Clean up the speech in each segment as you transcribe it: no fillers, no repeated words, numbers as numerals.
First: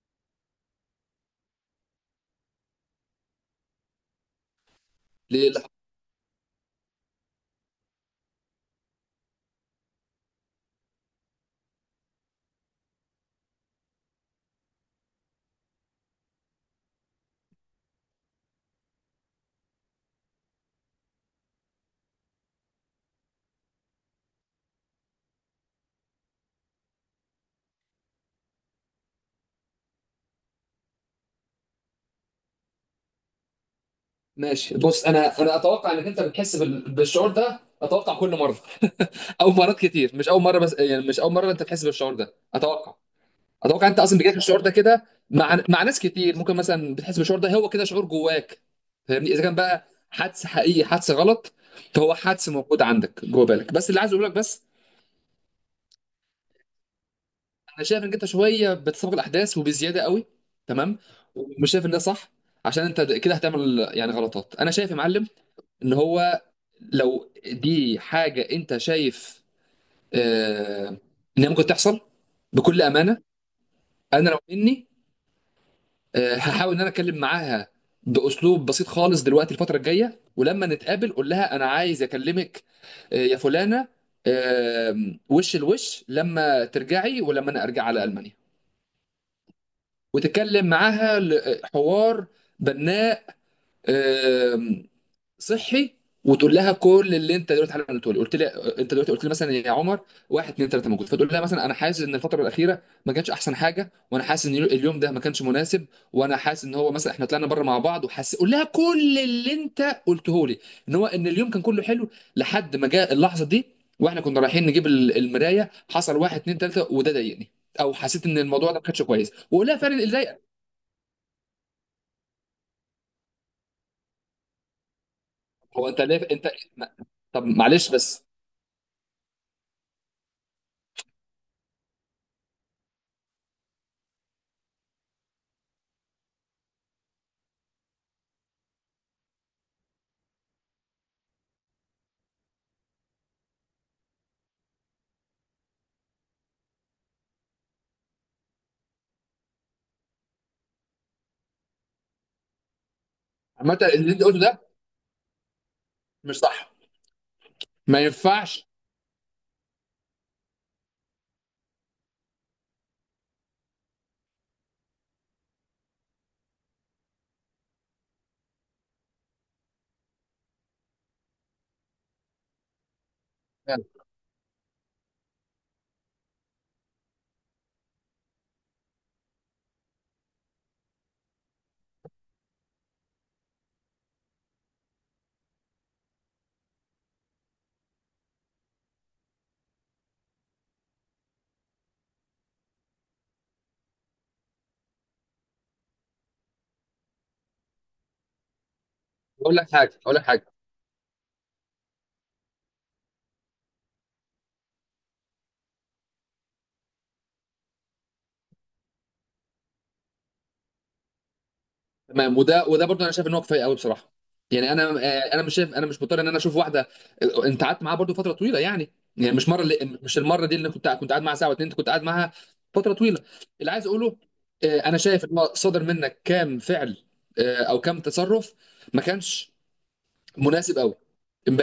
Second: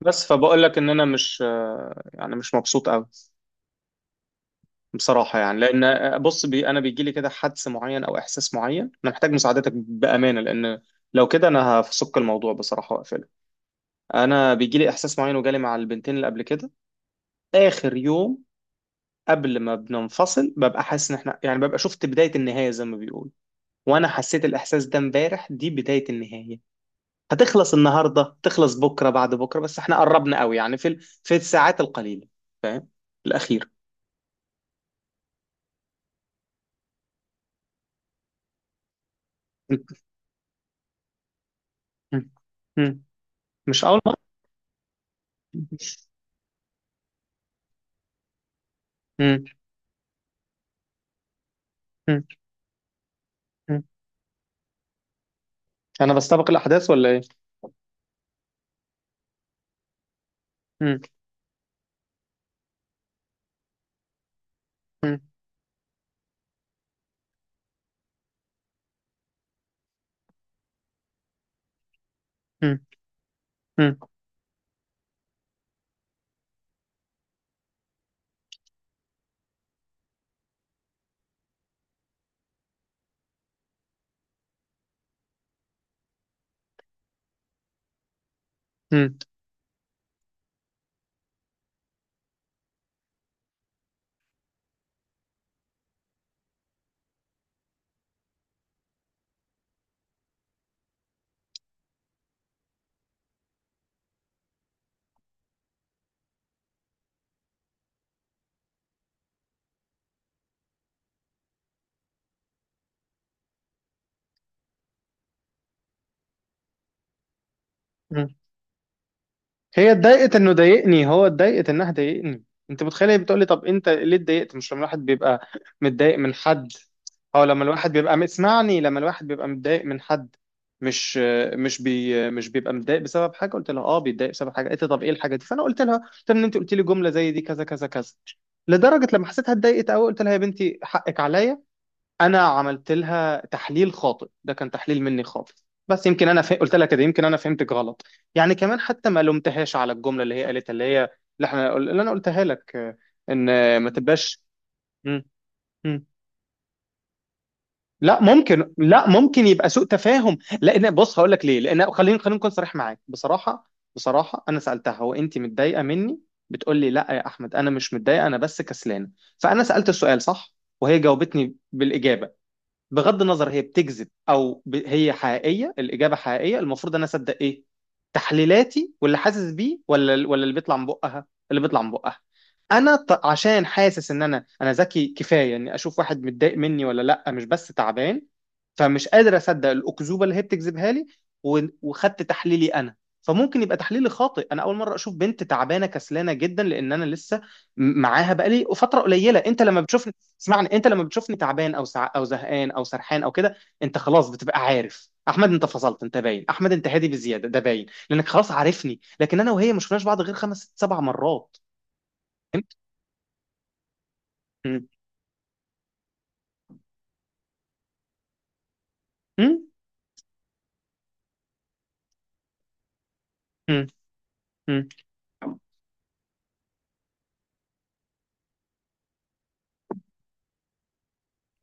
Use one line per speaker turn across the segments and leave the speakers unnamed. بس فبقول لك ان انا مش يعني مش مبسوط قوي بصراحه
ليه
يعني
لا؟
لان بص انا بيجي لي كده حدس معين او احساس معين. انا محتاج مساعدتك بامانه لان لو كده انا هفسك الموضوع بصراحه واقفله. انا بيجي لي احساس معين وجالي مع البنتين اللي قبل كده. اخر يوم قبل ما بننفصل ببقى حاسس ان احنا يعني ببقى شفت بدايه النهايه زي ما بيقولوا، وانا حسيت الاحساس ده امبارح. دي بدايه النهايه، هتخلص النهارده تخلص بكره بعد بكره، بس احنا قربنا قوي يعني في في الساعات القليله. فاهم الاخير.
ماشي، بص، انا اتوقع انك انت بتحس بالشعور ده، اتوقع كل مره او مرات كتير، مش اول مره، بس يعني مش اول مره انت بتحس بالشعور
مم.
ده، اتوقع.
مم. مش
اتوقع انت
أول مرة.
اصلا بيجيلك الشعور ده كده مع ناس كتير، ممكن مثلا بتحس بالشعور ده، هو كده شعور جواك، فاهمني؟ اذا
مم.
كان بقى حدس حقيقي حدس غلط، فهو
مم.
حدس موجود عندك جوه بالك.
مم.
بس اللي عايز اقول لك: بس
أنا بستبق الأحداث ولا إيه؟
انا شايف انك انت شويه بتسابق الاحداث وبزياده قوي،
مم.
تمام؟ ومش شايف ان ده صح، عشان انت كده هتعمل يعني غلطات، انا شايف يا
مم.
معلم. ان هو لو دي حاجه انت شايف آه، ان هي ممكن تحصل، بكل
مم.
امانه،
مم.
انا لو مني هحاول ان انا اتكلم معاها باسلوب بسيط خالص دلوقتي الفتره الجايه، ولما نتقابل قول لها انا عايز اكلمك يا فلانه، آه، وش الوش، لما ترجعي ولما انا ارجع على المانيا،
مم.
وتتكلم معاها حوار بناء، آه، صحي، وتقول لها كل اللي انت دلوقتي حالا قلته لي. قلت لي انت دلوقتي قلت لي مثلا يا عمر واحد اتنين تلاته موجود، فتقول لها مثلا انا حاسس ان الفتره الاخيره ما كانتش احسن حاجه، وانا حاسس ان اليوم ده ما كانش مناسب، وانا حاسس ان هو مثلا احنا طلعنا بره مع بعض، وحاسس، قول لها كل اللي انت قلته لي، ان هو ان اليوم كان كله حلو لحد ما جاء اللحظه دي، واحنا كنا رايحين نجيب المرايه حصل واحد اتنين تلاته، وده ضايقني، او حسيت
مم.
ان الموضوع ده ما كانش كويس، وقول لها
هي
فعلا اللي
اتضايقت
ضايقك.
إنه ضايقني، هو اتضايقت إنها ضايقني. أنت متخيل؟ هي بتقولي طب أنت ليه اتضايقت؟ مش لما الواحد بيبقى
هو انت
متضايق
ليه
من
انت
حد،
ما- طب
أو لما
معلش
الواحد بيبقى،
بس.
اسمعني، لما الواحد بيبقى متضايق من حد مش مش بيبقى متضايق بسبب حاجه قلت لها، اه بيتضايق بسبب حاجه قالت لي. طب ايه الحاجه دي؟ فانا قلت لها ان انت قلت لي جمله زي دي كذا كذا كذا، لدرجه لما حسيتها اتضايقت قوي قلت لها يا بنتي حقك عليا، انا عملت لها تحليل خاطئ، ده كان تحليل مني خاطئ. بس يمكن انا قلت لها كده يمكن انا فهمتك غلط. يعني كمان حتى ما لومتهاش على الجمله اللي هي قالتها اللي هي اللي احنا اللي انا قلتها لك، ان
عامه
ما
اللي انت قلته
تبقاش.
ده
مم. مم.
مش صح، ما
لا
ينفعش.
ممكن لا ممكن يبقى سوء تفاهم، لان بص هقول لك ليه. لان خليني نكون صريح معاك. بصراحه انا سالتها هو انت متضايقه مني؟ بتقول لي لا يا احمد انا مش متضايقه انا بس كسلانه. فانا سالت السؤال صح وهي جاوبتني بالاجابه. بغض النظر هي بتكذب او هي حقيقيه، الاجابه حقيقيه، المفروض انا اصدق ايه؟ تحليلاتي واللي حاسس بيه ولا اللي بيطلع من بقها؟ اللي بيطلع من بقها. عشان حاسس ان انا ذكي كفايه اني اشوف واحد متضايق مني ولا لا، مش بس تعبان. فمش قادر اصدق الاكذوبه اللي هي بتكذبها لي، وخدت تحليلي انا. فممكن يبقى تحليلي خاطئ، انا اول مره اشوف بنت تعبانه كسلانه جدا لان انا لسه معاها بقالي فتره قليله.
اقول
انت
لك
لما
حاجه
بتشوف،
اقول لك حاجه
اسمعني، انت لما بتشوفني تعبان او زهقان او سرحان او كده انت خلاص بتبقى عارف احمد انت فصلت، انت باين احمد انت هادي بزياده، ده باين لانك خلاص عارفني. لكن انا وهي ما شفناش بعض غير خمس ست سبع مرات.
تمام. وده
فهمت.
وده برضه انا شايف ان هو كفايه قوي بصراحه، يعني انا
مم.
انا مش شايف، انا مش مضطر ان انا اشوف واحده. انت قعدت معاها برضه فتره طويله يعني، يعني مش مره،
مم.
اللي مش المره دي اللي كنت قاعد معاها ساعه واتنين، انت كنت قاعد معاها فتره طويله. اللي
مم.
عايز اقوله:
مم.
انا شايف ان هو صدر منك كام فعل، او كام تصرف ما كانش مناسب قوي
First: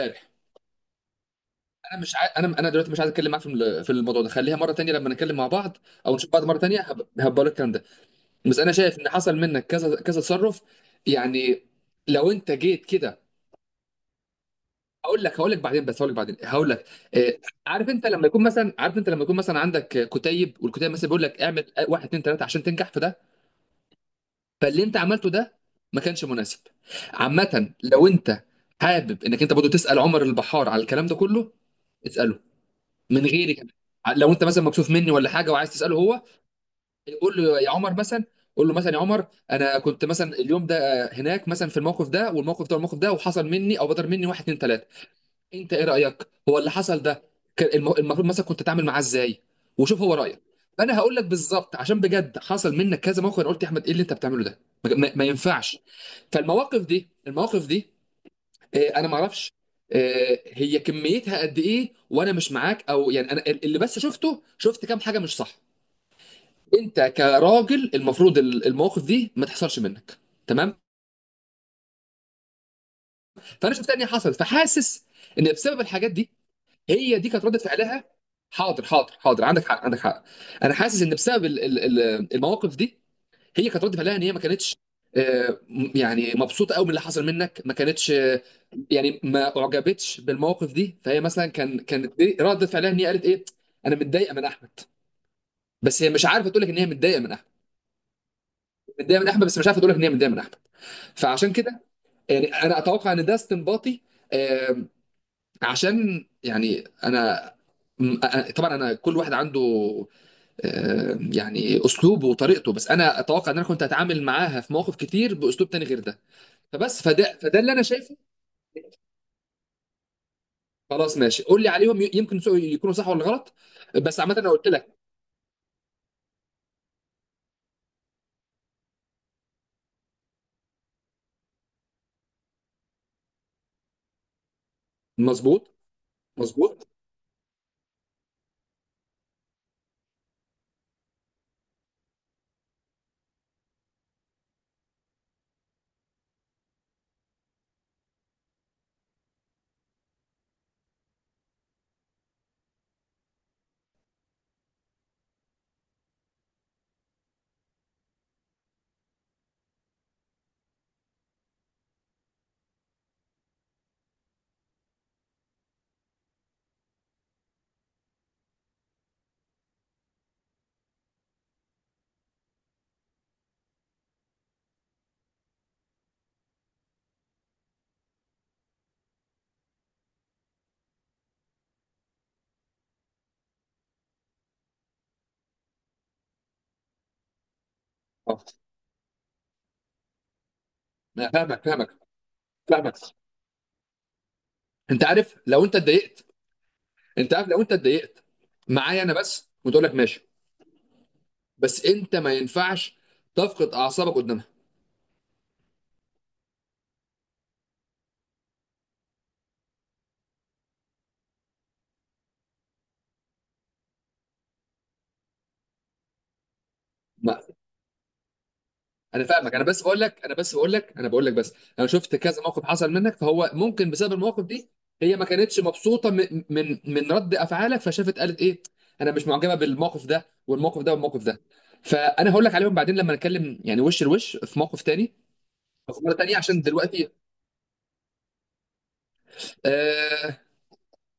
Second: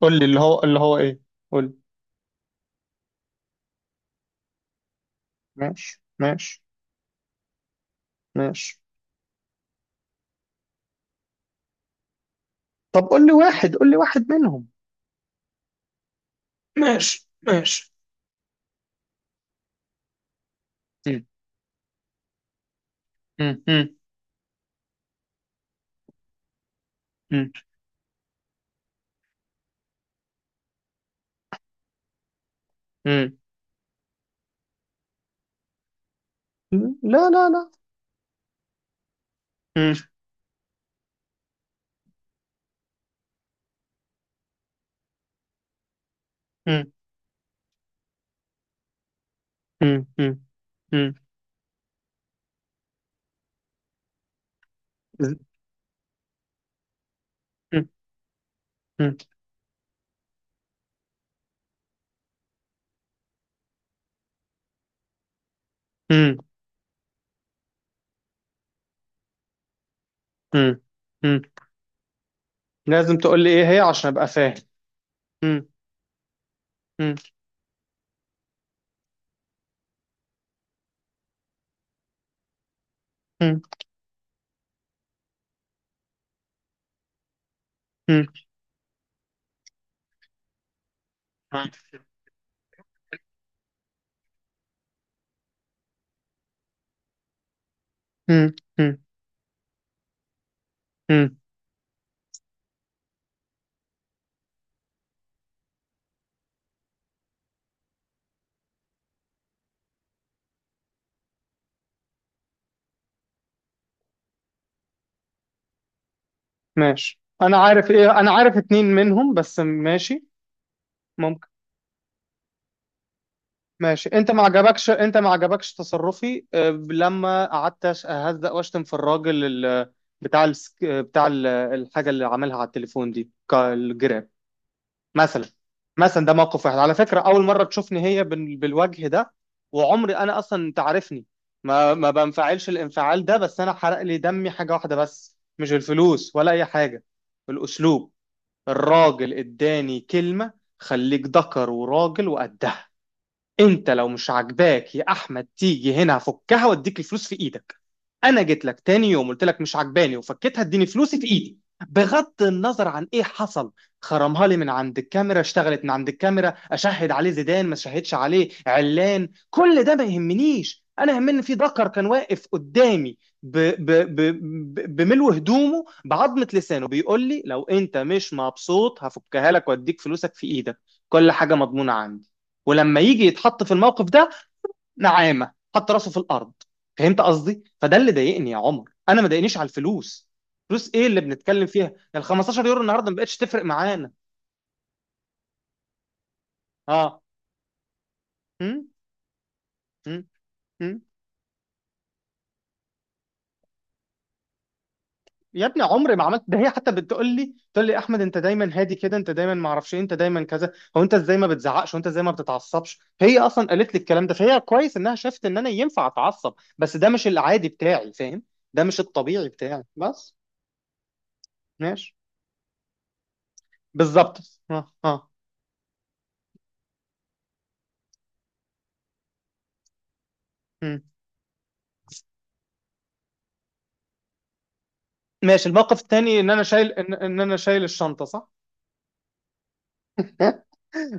قول لي اللي هو ايه. قول لي.
انا دلوقتي مش عايز اتكلم معاك في في الموضوع ده، خليها مره تانية لما نتكلم مع بعض
ماشي
او نشوف بعض مره
ماشي
تانية، هبقى لك الكلام ده، بس انا
ماشي.
شايف ان حصل منك كذا كذا تصرف، يعني لو انت جيت
طب
كده
قول لي واحد، قول لي واحد منهم.
هقول لك بعدين، بس هقول لك بعدين هقول لك.
ماشي
آه، عارف
ماشي.
انت لما يكون مثلا، عارف انت لما يكون مثلا عندك كتيب، والكتيب مثلا بيقول
مم.
لك اعمل واحد اتنين تلاته عشان تنجح في ده،
مم. مم.
فاللي انت عملته ده ما كانش مناسب.
مم.
عامه لو انت حابب انك انت برضه تسال عمر البحار على الكلام ده كله، اساله من
مم.
غيري كمان، لو انت مثلا مكسوف مني ولا حاجه وعايز تساله هو،
مم. لا
قول
لا
له
لا.
يا عمر مثلا، قول له مثلا يا عمر انا
مم.
كنت مثلا اليوم ده هناك مثلا في الموقف ده والموقف ده والموقف ده، وحصل مني او بدر مني واحد اتنين تلاته، انت ايه رايك هو اللي
مم.
حصل ده كان المفروض مثلا كنت تعمل معاه ازاي، وشوف
مم.
هو رايك.
مم.
فانا
مم.
هقول لك بالظبط، عشان بجد حصل منك كذا موقف انا قلت يا احمد ايه اللي انت بتعمله ده، ما ينفعش. فالمواقف دي المواقف دي انا ما
مم.
اعرفش هي كميتها قد ايه وانا مش معاك، او يعني انا اللي بس شفته شفت كام حاجه، مش صح.
مم.
انت كراجل المفروض المواقف دي ما تحصلش منك، تمام؟
مم. مم. لازم تقول لي ايه
فانا
هي
شفتها ان هي
عشان ابقى
حصلت،
فاهم.
فحاسس ان
مم.
بسبب الحاجات دي
مم.
هي دي كانت رده فعلها. حاضر حاضر حاضر، عندك حق عندك حق. انا حاسس ان بسبب المواقف دي
مم.
هي كانت رده فعلها ان هي ما كانتش يعني مبسوطه قوي من اللي حصل منك، ما كانتش،
مم.
يعني ما اعجبتش بالمواقف دي، فهي مثلا كانت دي رده فعلها، ان هي قالت ايه؟ انا متضايقه من احمد. بس هي مش عارفه تقول لك ان هي متضايقه من احمد.
مم. مم.
متضايقه من احمد بس مش عارفه تقول لك ان هي متضايقه من احمد.
مم.
فعشان كده يعني انا اتوقع ان ده استنباطي آم، عشان يعني انا طبعا انا كل واحد عنده يعني اسلوبه وطريقته، بس انا اتوقع ان انا كنت هتعامل معاها في مواقف كتير باسلوب تاني غير ده، فبس
ماشي،
فده
انا
فده اللي انا
عارف
شايفه.
ايه، انا عارف اتنين منهم بس. ماشي
خلاص ماشي،
ممكن.
قول لي عليهم، يمكن يكونوا صح ولا غلط.
ماشي
بس
انت
عامه
ما
انا قلت
عجبكش،
لك.
انت ما عجبكش تصرفي لما قعدت اهزق واشتم في الراجل بتاع الحاجه اللي عملها على التليفون دي، الجراب مثلا.
مظبوط،
مثلا ده موقف واحد.
مظبوط.
على فكرة أول مرة تشوفني هي بالوجه ده، وعمري أنا أصلا، أنت عارفني، ما بنفعلش الانفعال ده. بس أنا حرق لي دمي حاجة واحدة بس، مش الفلوس ولا أي حاجة، الأسلوب. الراجل إداني كلمة خليك ذكر وراجل وقدها، انت لو مش عاجباك يا احمد تيجي هنا هفكها واديك الفلوس في ايدك. انا جيت لك تاني يوم قلت لك مش عاجباني وفكيتها اديني فلوسي في ايدي، بغض النظر عن ايه حصل. خرمها لي من عند الكاميرا، اشتغلت من عند الكاميرا، اشهد عليه زيدان، ما شهدش عليه علان، كل ده ما يهمنيش. انا يهمني في ذكر كان واقف قدامي بملو هدومه بعظمة لسانه بيقول لي لو انت مش مبسوط هفكها لك واديك فلوسك في ايدك، كل حاجة مضمونة عندي، ولما يجي يتحط في الموقف ده نعامه حط راسه في الارض. فهمت قصدي؟ فده اللي
اه،
ضايقني يا عمر، انا ما ضايقنيش على الفلوس. فلوس ايه اللي
أنا فاهمك،
بنتكلم
فاهمك،
فيها؟ ال 15 يورو
فاهمك.
النهارده ما بقتش تفرق معانا.
انت عارف لو انت اتضايقت،
اه.
انت عارف لو انت اتضايقت
م?
معايا انا بس وتقول لك
م?
ماشي،
م?
بس انت ما ينفعش تفقد اعصابك قدامها.
يا ابني عمري ما عملت ده، هي حتى بتقول لي، تقول لي احمد انت دايما هادي كده، انت دايما ما اعرفش ايه، انت دايما كذا، هو انت ازاي ما بتزعقش؟ وانت ازاي ما بتتعصبش؟ هي اصلا قالت لي الكلام ده، فهي كويس انها شافت ان انا ينفع اتعصب، بس ده مش
ما.
العادي بتاعي، فاهم؟ ده مش
انا
الطبيعي
فاهمك، انا
بتاعي
بس بقول لك،
بس.
انا بس بقول لك، انا بقول لك بس انا
ماشي.
شفت كذا موقف حصل منك، فهو ممكن بسبب
بالظبط.
المواقف دي،
اه
هي ما
اه.
كانتش مبسوطه من رد افعالك، فشافت قالت ايه؟ انا مش معجبه بالموقف ده والموقف ده
مم.
والموقف ده. فانا هقول لك عليهم بعدين لما نتكلم يعني وش لوش في موقف تاني،
ماشي
أو
الموقف
في مره تانيه،
التاني ان انا
عشان
شايل
دلوقتي
إن انا شايل الشنطة صح.
آه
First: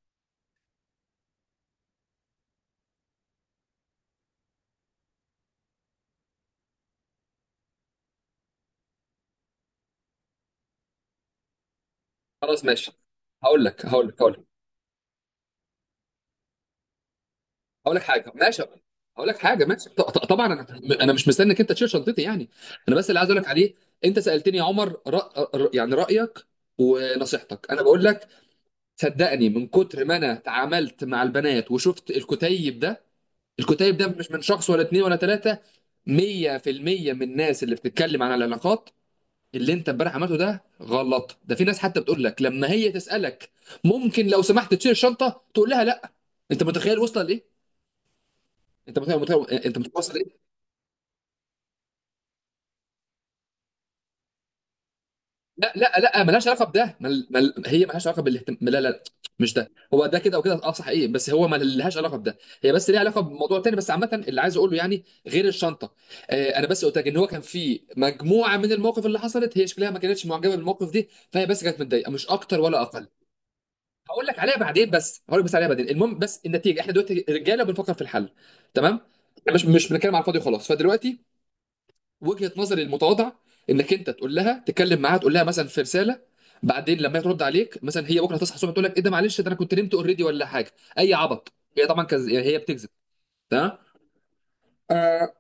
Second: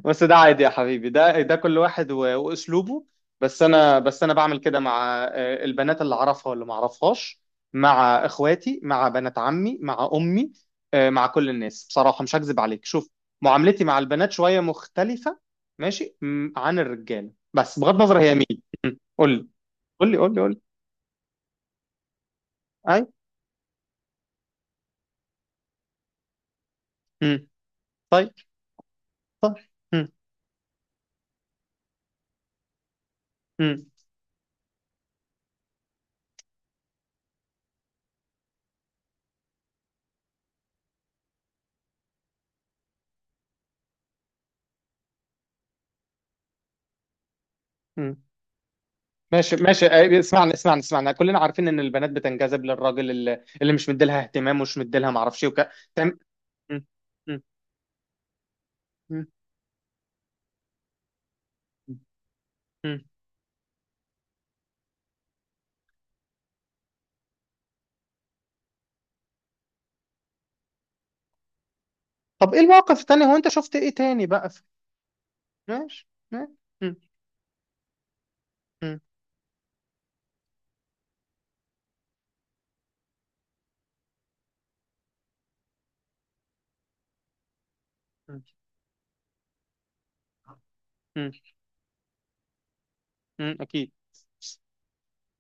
بس ده عادي يا حبيبي، ده كل واحد واسلوبه. بس انا بعمل كده مع البنات اللي اعرفها واللي ما اعرفهاش، مع اخواتي مع بنات عمي مع امي، مع كل الناس بصراحة، مش هكذب
خلاص
عليك،
ماشي.
شوف
هقول
معاملتي
لك
مع
هقول لك
البنات
هقول لك
شوية مختلفة. ماشي عن الرجالة، بس بغض
هقول لك
النظر
حاجه
هي مين.
ماشي
م.
هقول
قول
لك
لي
حاجه ماشي
قول لي قول لي
طبعا
قول لي.
انا، انا مش مستنيك انت تشيل شنطتي يعني، انا
اي.
بس اللي عايز اقول لك عليه، انت سالتني يا عمر يعني رايك
م.
ونصيحتك، انا بقول لك
طيب.
صدقني
طيب.
من كتر
م.
ما انا تعاملت مع البنات وشفت الكتيب ده.
م.
الكتيب ده مش من شخص ولا اتنين ولا تلاته، 100% من الناس اللي بتتكلم عن العلاقات اللي انت امبارح عملته ده غلط. ده في ناس حتى بتقول لك لما هي تسالك ممكن لو سمحت تشيل الشنطه تقول لها لا. انت متخيل وصل لايه؟
م. ماشي
انت
ماشي،
متوصل ايه؟
اسمعني اسمعني اسمعني، كلنا عارفين ان البنات بتنجذب للراجل اللي مش مديلها اهتمام ومش مديلها معرفش ايه
لا لا لا، ملهاش علاقه
م-
بده،
م-
هي ملهاش علاقه بالاهتمام، لا لا،
م-
مش ده، هو ده كده وكده، اه صحيح، بس هو
م-
ملهاش علاقه بده، هي بس ليها
م.
علاقه بموضوع تاني. بس عامه اللي عايز اقوله يعني غير الشنطه، انا بس قلت لك ان هو كان في مجموعه من المواقف اللي حصلت، هي شكلها ما كانتش معجبه بالموقف دي، فهي بس كانت متضايقه مش
طب ايه
اكتر ولا
المواقف
اقل.
التانية؟ هو انت شفت ايه تاني
هقول لك
بقى
عليها
في...
بعدين، بس هقول لك بس عليها بعدين.
ماشي
المهم بس
ماشي.
النتيجه احنا
م-
دلوقتي رجاله بنفكر في الحل،
م-
تمام؟ مش بنتكلم على الفاضي وخلاص. فدلوقتي، وجهة نظري المتواضعة، انك انت تقول لها، تكلم معاها، تقول لها مثلا في رسالة. بعدين لما هي ترد عليك مثلا هي بكره
م-
تصحى الصبح تقول لك ايه ده، معلش ده انا كنت نمت اوريدي ولا حاجة، اي
م-
عبط، هي طبعا يعني هي بتكذب،
م.
تمام.
اكيد.
آه.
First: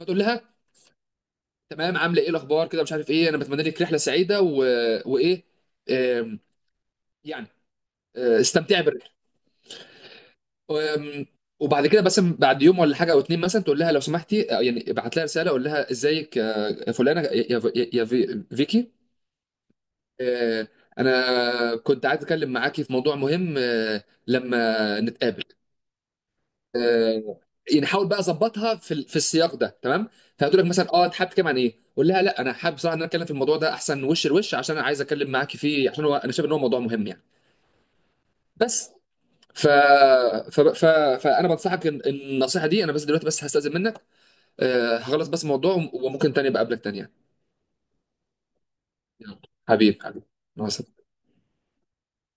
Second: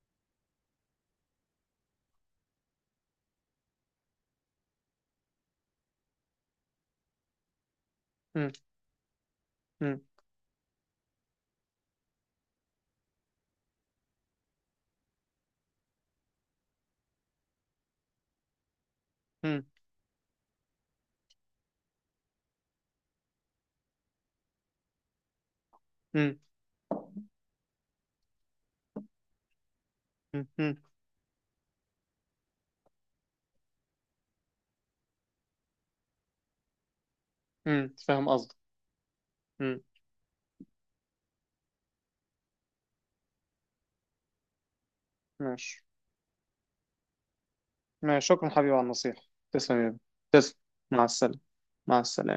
فتقول لها تمام، عامله ايه، الاخبار كده، مش عارف ايه، انا بتمنى لك رحلة سعيدة وايه، آم، يعني
م-
استمتعي بالرحلة.
م-
آم، وبعد كده بس بعد يوم ولا حاجه او اتنين مثلا تقول لها لو سمحتي، يعني ابعت لها رساله، قول لها ازيك يا فلانه، يا فيكي،
م-
آه، أنا كنت عايز أتكلم معاكي في موضوع مهم، لما نتقابل،
م-
آه، يعني حاول بقى أظبطها في السياق ده، تمام.
م-
فهتقول لك
م-
مثلا أه أنت حابب تتكلم عن إيه؟ قول لها لا، أنا حابب بصراحة إن أنا أتكلم في الموضوع ده أحسن وش لوش، عشان أنا عايز أتكلم معاكي فيه، عشان هو أنا شايف إن هو موضوع مهم يعني.
م. فاهم قصدك.
بس ف...
م.
ف... ف... فأنا بنصحك إن النصيحة دي، أنا بس دلوقتي بس هستأذن منك، هخلص بس الموضوع،
ماشي
وممكن تاني بقابلك تاني يعني.
ماشي، شكرا حبيبي على النصيحة.
يلا.
تسلم يا ابني.
حبيب حبيب.
تسلم.
مع
مع
السلامة.
السلامة. مع السلامة.